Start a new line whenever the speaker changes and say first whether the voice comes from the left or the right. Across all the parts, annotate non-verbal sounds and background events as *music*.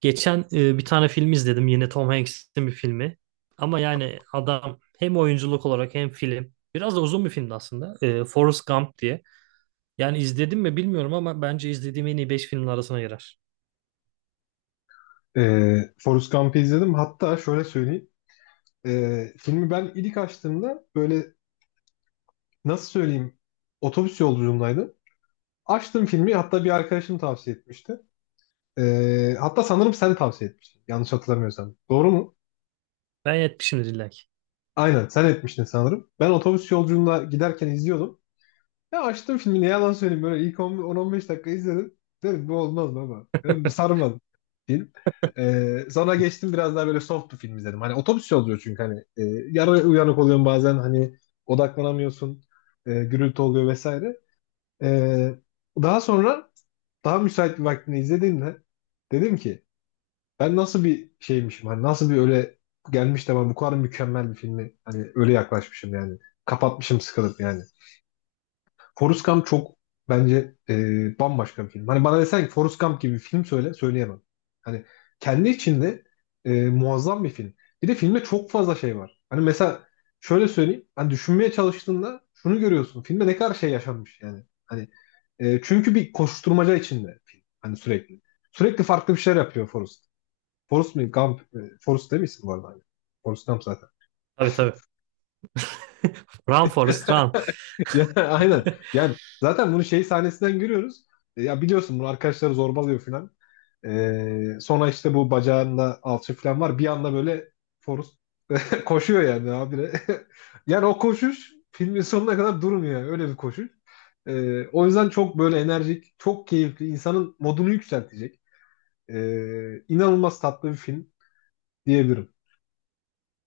right: Geçen bir tane film izledim. Yine Tom Hanks'in bir filmi. Ama yani adam hem oyunculuk olarak hem film. Biraz da uzun bir filmdi aslında. Forrest Gump diye. Yani izledim mi bilmiyorum ama bence izlediğim en iyi 5 filmin arasına girer.
left: Forrest Gump'ı izledim. Hatta şöyle söyleyeyim. Filmi ben ilk açtığımda böyle, nasıl söyleyeyim, otobüs yolculuğundaydım. Açtım filmi, hatta bir arkadaşım tavsiye etmişti. Hatta sanırım sen tavsiye etmiştin. Yanlış hatırlamıyorsam. Doğru mu?
right: Ben yetmişimdir illa ki.
left: Aynen, sen etmiştin sanırım. Ben otobüs yolculuğunda giderken izliyordum. Ya, açtım filmi, ne yalan söyleyeyim, böyle ilk 10 10-15 dakika izledim. Dedim bu olmaz baba. Dedim bu sarmadı film. Sonra geçtim, biraz daha böyle soft bir film izledim. Hani otobüs yolculuğu çünkü hani yarı uyanık oluyorsun bazen, hani odaklanamıyorsun. Gürültü oluyor vesaire. Ee, daha sonra daha müsait bir vaktini izlediğimde dedim ki, ben nasıl bir şeymişim, hani nasıl bir öyle gelmiş de ben bu kadar mükemmel bir filmi hani öyle yaklaşmışım yani. Kapatmışım sıkılıp yani. Forrest Gump çok, bence bambaşka bir film. Hani bana desen ki Forrest Gump gibi bir film söyle, söyleyemem. Hani kendi içinde muazzam bir film. Bir de filmde çok fazla şey var. Hani mesela şöyle söyleyeyim. Hani düşünmeye çalıştığında şunu görüyorsun. Filmde ne kadar şey yaşanmış yani. Hani çünkü bir koşuşturmaca içinde film. Hani sürekli. Sürekli farklı bir şeyler yapıyor Forrest. Forrest mi? Gump. Forrest değil misin bu arada? Hani? Forrest Gump zaten.
right: Tabii tabii. *laughs* Run Forrest Run.
left: Ya, *laughs* aynen. Yani
right: *laughs*
left: zaten bunu şey sahnesinden görüyoruz. Ya biliyorsun, bunu arkadaşları zorbalıyor falan. E, sonra işte bu bacağında alçı falan var. Bir anda böyle Forrest *laughs* koşuyor yani abi. *laughs* Yani o koşuş filmin sonuna kadar durmuyor yani. Öyle bir koşuş. E, o yüzden çok böyle enerjik, çok keyifli, insanın modunu yükseltecek. İnanılmaz tatlı bir film diyebilirim.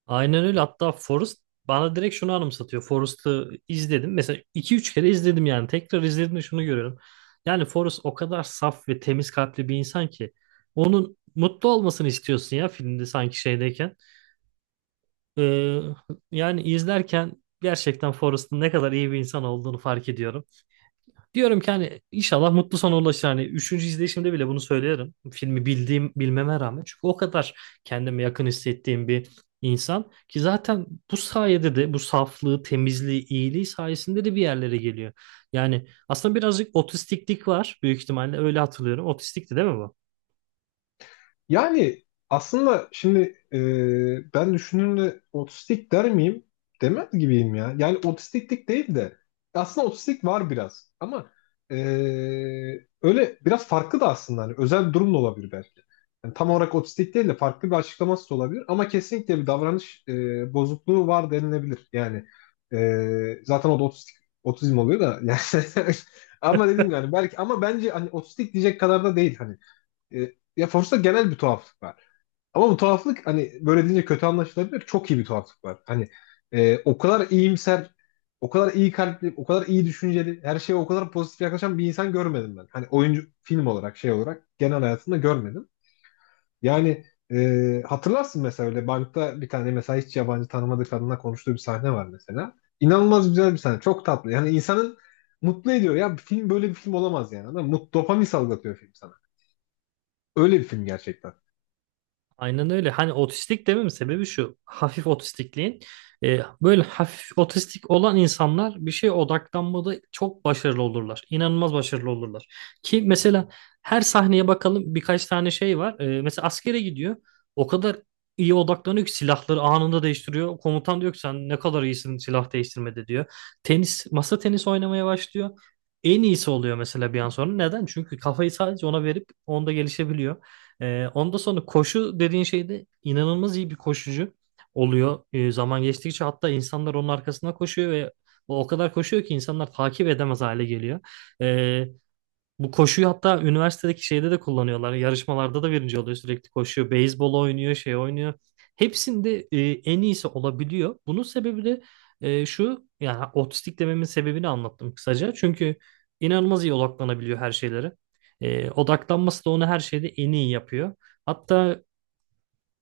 right: Aynen öyle. Hatta Forrest bana direkt şunu anımsatıyor. Forrest'ı izledim. Mesela iki üç kere izledim yani. Tekrar izledim izlediğimde şunu görüyorum. Yani Forrest o kadar saf ve temiz kalpli bir insan ki. Onun mutlu olmasını istiyorsun ya filmde sanki şeydeyken. Ee, yani izlerken gerçekten Forrest'ın ne kadar iyi bir insan olduğunu fark ediyorum. Diyorum ki hani inşallah mutlu sona ulaşır. Hani üçüncü izleyişimde bile bunu söylerim. Filmi bildiğim bilmeme rağmen. Çünkü o kadar kendime yakın hissettiğim bir insan ki zaten bu sayede de bu saflığı, temizliği, iyiliği sayesinde de bir yerlere geliyor. Yani aslında birazcık otistiklik var büyük ihtimalle öyle hatırlıyorum. Otistikti değil mi bu?
left: Yani aslında şimdi ben düşününce otistik der miyim? Demez gibiyim ya. Yani otistiklik değil de, aslında otistik var biraz ama, e, öyle biraz farklı da aslında, hani özel bir durum da olabilir belki. Yani tam olarak otistik değil de, farklı bir açıklaması da olabilir ama kesinlikle bir davranış, bozukluğu var denilebilir. Yani zaten o da otizm oluyor da *laughs* yani. Ama dedim yani, belki, ama bence hani otistik diyecek kadar da değil hani. Ya Force'da genel bir tuhaflık var. Ama bu tuhaflık hani böyle deyince kötü anlaşılabilir. Çok iyi bir tuhaflık var. Hani o kadar iyimser, o kadar iyi kalpli, o kadar iyi düşünceli, her şeye o kadar pozitif yaklaşan bir insan görmedim ben. Hani oyuncu film olarak, şey olarak, genel hayatımda görmedim. Yani hatırlarsın mesela, öyle bankta bir tane mesela hiç yabancı tanımadığı kadınla konuştuğu bir sahne var mesela. İnanılmaz güzel bir sahne. Çok tatlı. Yani insanın mutlu ediyor. Ya bir film böyle bir film olamaz yani. Anladın mı? Mut, dopamin salgılatıyor film sana. Öyle bir film gerçekten.
right: Aynen öyle. Hani otistik dememin sebebi şu. Hafif otistikliğin. Böyle hafif otistik olan insanlar bir şeye odaklanmada çok başarılı olurlar. İnanılmaz başarılı olurlar. Ki mesela her sahneye bakalım birkaç tane şey var. Mesela askere gidiyor. O kadar iyi odaklanıyor ki silahları anında değiştiriyor. Komutan diyor ki sen ne kadar iyisin silah değiştirmede diyor. Tenis, masa tenisi oynamaya başlıyor. En iyisi oluyor mesela bir an sonra. Neden? Çünkü kafayı sadece ona verip onda gelişebiliyor. Onda sonra koşu dediğin şeyde inanılmaz iyi bir koşucu oluyor. Zaman geçtikçe hatta insanlar onun arkasına koşuyor ve o kadar koşuyor ki insanlar takip edemez hale geliyor. Ee, bu koşuyu hatta üniversitedeki şeyde de kullanıyorlar. Yarışmalarda da birinci oluyor sürekli koşuyor. Beyzbol oynuyor, şey oynuyor. Hepsinde en iyisi olabiliyor. Bunun sebebi de şu yani otistik dememin sebebini anlattım kısaca. Çünkü inanılmaz iyi odaklanabiliyor her şeylere. Odaklanması da onu her şeyde en iyi yapıyor. Hatta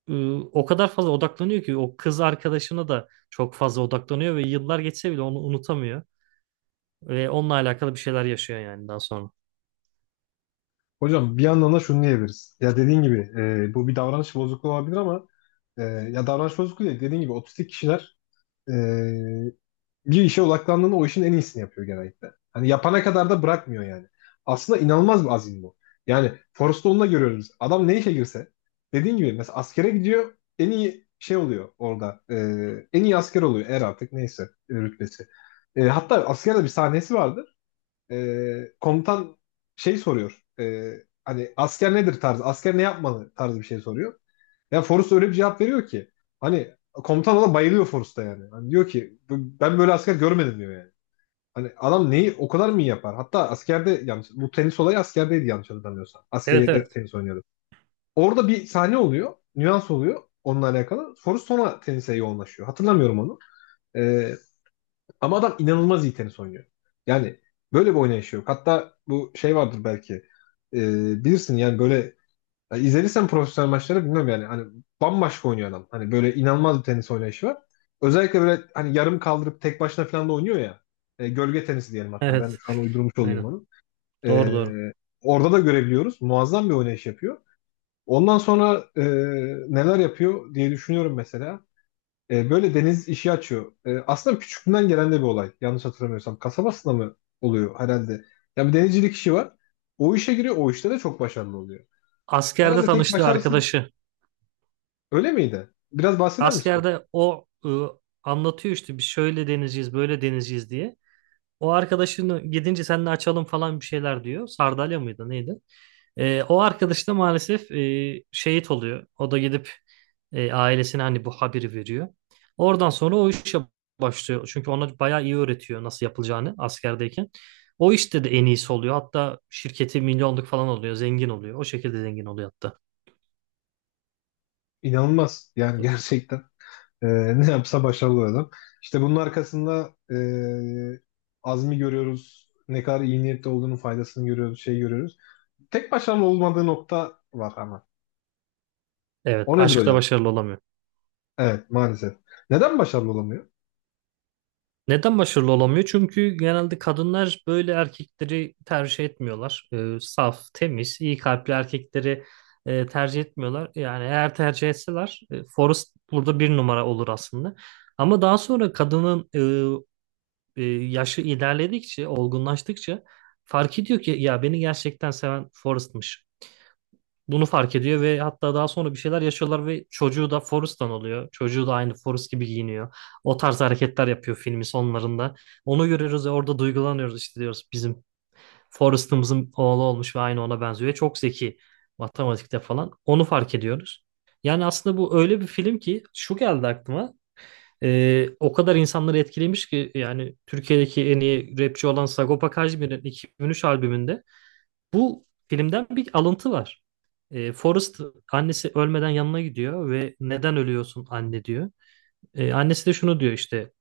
right: o kadar fazla odaklanıyor ki o kız arkadaşına da çok fazla odaklanıyor ve yıllar geçse bile onu unutamıyor. Ve onunla alakalı bir şeyler yaşıyor yani daha sonra.
left: Hocam bir yandan da şunu diyebiliriz. Ya dediğin gibi bu bir davranış bozukluğu olabilir ama, ya davranış bozukluğu değil. Dediğin gibi otistik kişiler e, bir işe odaklandığında o işin en iyisini yapıyor genellikle. Hani yapana kadar da bırakmıyor yani. Aslında inanılmaz bir azim bu. Yani Forrest Gump'ta görüyoruz. Adam ne işe girse, dediğin gibi, mesela askere gidiyor, en iyi şey oluyor orada. En iyi asker oluyor, er artık neyse rütbesi. E, hatta askerde bir sahnesi vardı. Komutan şey soruyor. Hani asker nedir tarzı, asker ne yapmalı tarzı bir şey soruyor. Ya Forrest öyle bir cevap veriyor ki, hani komutan ona bayılıyor Forrest'a yani. Hani diyor ki ben böyle asker görmedim diyor yani. Hani adam neyi o kadar mı iyi yapar? Hatta askerde, yanlış, bu tenis olayı askerdeydi yanlış hatırlamıyorsam.
right: Evet
left: Askeriyede
right: evet.
left: tenis oynuyordu. Orada bir sahne oluyor, nüans oluyor onunla alakalı. Forrest sonra tenise yoğunlaşıyor. Hatırlamıyorum onu. Ee, ama adam inanılmaz iyi tenis oynuyor. Yani böyle bir oynayışı yok. Hatta bu şey vardır belki. Bilirsin yani böyle, ya izlediysen profesyonel maçları bilmem yani. Hani bambaşka oynuyor adam. Hani böyle inanılmaz bir tenis oynayışı var. Özellikle böyle hani yarım kaldırıp tek başına falan da oynuyor ya. Gölge tenisi diyelim
right: *laughs*
left: hatta. Ben de
right: Evet.
left: şu an uydurmuş olayım
right: Aynen.
left: onu. Ee,
right: Doğru doğru.
left: orada da görebiliyoruz. Muazzam bir oynayış yapıyor. Ondan sonra neler yapıyor diye düşünüyorum mesela. E, böyle deniz işi açıyor. E, aslında küçüklüğünden gelen de bir olay. Yanlış hatırlamıyorsam. Kasabasında mı oluyor herhalde? Ya, bir denizcilik işi var. O işe giriyor. O işte de çok başarılı oluyor.
right: Askerde
left: Herhalde tek
right: tanıştığı
left: başarısı
right: arkadaşı.
left: öyle miydi? Biraz bahseder misin ondan?
right: Askerde o anlatıyor işte biz şöyle denizciyiz, böyle denizciyiz diye. O arkadaşını gidince seninle açalım falan bir şeyler diyor. Sardalya mıydı neydi? O arkadaş da maalesef şehit oluyor. O da gidip ailesine hani bu haberi veriyor. Oradan sonra o işe başlıyor. Çünkü ona bayağı iyi öğretiyor nasıl yapılacağını askerdeyken. O işte de en iyisi oluyor. Hatta şirketi milyonluk falan oluyor. Zengin oluyor. O şekilde zengin oluyor hatta.
left: İnanılmaz. Yani *laughs* gerçekten e, ne yapsa başarılı adam. İşte bunun arkasında azmi görüyoruz. Ne kadar iyi niyetli olduğunun faydasını görüyoruz. Şey görüyoruz. Tek başarılı olmadığı nokta var ama.
right: Evet.
left: O nedir
right: Aşkta
left: hocam?
right: başarılı olamıyor.
left: Evet, maalesef. Neden başarılı olamıyor?
right: Neden başarılı olamıyor? Çünkü genelde kadınlar böyle erkekleri tercih etmiyorlar. Saf, temiz, iyi kalpli erkekleri tercih etmiyorlar. Yani eğer tercih etseler Forrest burada bir numara olur aslında. Ama daha sonra kadının yaşı ilerledikçe, olgunlaştıkça fark ediyor ki ya beni gerçekten seven Forrest'mış. Bunu fark ediyor ve hatta daha sonra bir şeyler yaşıyorlar ve çocuğu da Forrest'tan oluyor. Çocuğu da aynı Forrest gibi giyiniyor. O tarz hareketler yapıyor filmin sonlarında. Onu görüyoruz ve orada duygulanıyoruz işte diyoruz bizim Forrest'ımızın oğlu olmuş ve aynı ona benziyor. Ve çok zeki matematikte falan. Onu fark ediyoruz. Yani aslında bu öyle bir film ki şu geldi aklıma. O kadar insanları etkilemiş ki yani Türkiye'deki en iyi rapçi olan Sagopa Kajmer'in 2003 albümünde bu filmden bir alıntı var. Forrest annesi ölmeden yanına gidiyor ve neden ölüyorsun anne diyor. Annesi de şunu diyor işte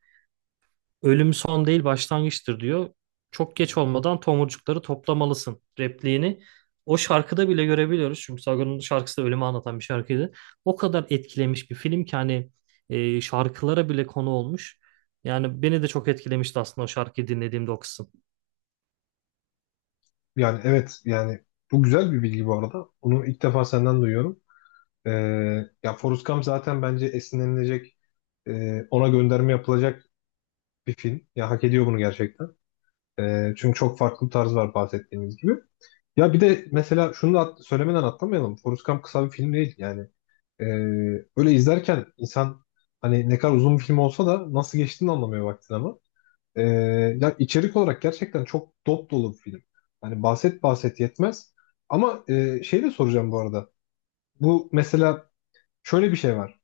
right: ölüm son değil başlangıçtır diyor. Çok geç olmadan tomurcukları toplamalısın repliğini. O şarkıda bile görebiliyoruz. Çünkü Sagan'ın şarkısı da ölümü anlatan bir şarkıydı. O kadar etkilemiş bir film ki hani şarkılara bile konu olmuş. Yani beni de çok etkilemişti aslında o şarkıyı dinlediğimde o kısım.
left: Yani evet, yani bu güzel bir bilgi bu arada. Onu ilk defa senden duyuyorum. Ee, ya Forrest Gump zaten bence esinlenilecek, ona gönderme yapılacak bir film. Ya hak ediyor bunu gerçekten. Çünkü çok farklı bir tarz var, bahsettiğimiz gibi. Ya bir de mesela şunu da söylemeden atlamayalım. Forrest Gump kısa bir film değil yani. Ee, öyle izlerken insan, hani ne kadar uzun bir film olsa da nasıl geçtiğini anlamıyor vaktin ama. Ee, ya içerik olarak gerçekten çok dop dolu bir film. Hani bahset bahset yetmez. Ama şey de soracağım bu arada. Bu mesela şöyle bir şey var.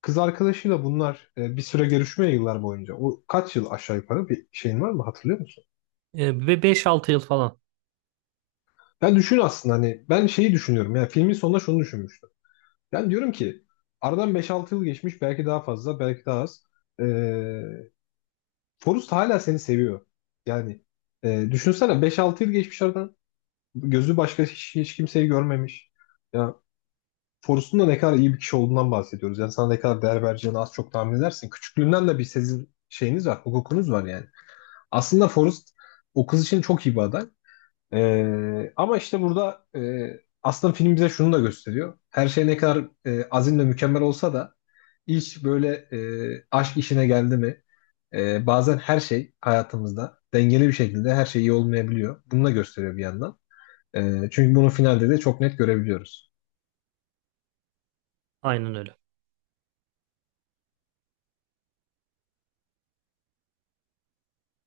left: Kız arkadaşıyla bunlar bir süre görüşmüyor yıllar boyunca. O kaç yıl aşağı yukarı, bir şeyin var mı, hatırlıyor musun?
right: Ve beş altı yıl falan.
left: Ben düşün aslında, hani ben şeyi düşünüyorum. Yani filmin sonunda şunu düşünmüştüm. Ben diyorum ki aradan beş altı yıl geçmiş, belki daha fazla, belki daha az. Ee, Forrest hala seni seviyor. Yani düşünsene 5-6 yıl geçmiş aradan. Gözü başka hiç kimseyi görmemiş. Ya Forrest'un da ne kadar iyi bir kişi olduğundan bahsediyoruz. Yani sana ne kadar değer vereceğini az çok tahmin edersin. Küçüklüğünden de bir sezim şeyiniz var, hukukunuz var yani. Aslında Forrest o kız için çok iyi bir aday. Ama işte burada aslında film bize şunu da gösteriyor. Her şey ne kadar azim mükemmel olsa da, iş böyle, aşk işine geldi mi, bazen her şey hayatımızda dengeli bir şekilde her şey iyi olmayabiliyor. Bunu da gösteriyor bir yandan. Çünkü bunu finalde de çok net görebiliyoruz.
right: Aynen öyle.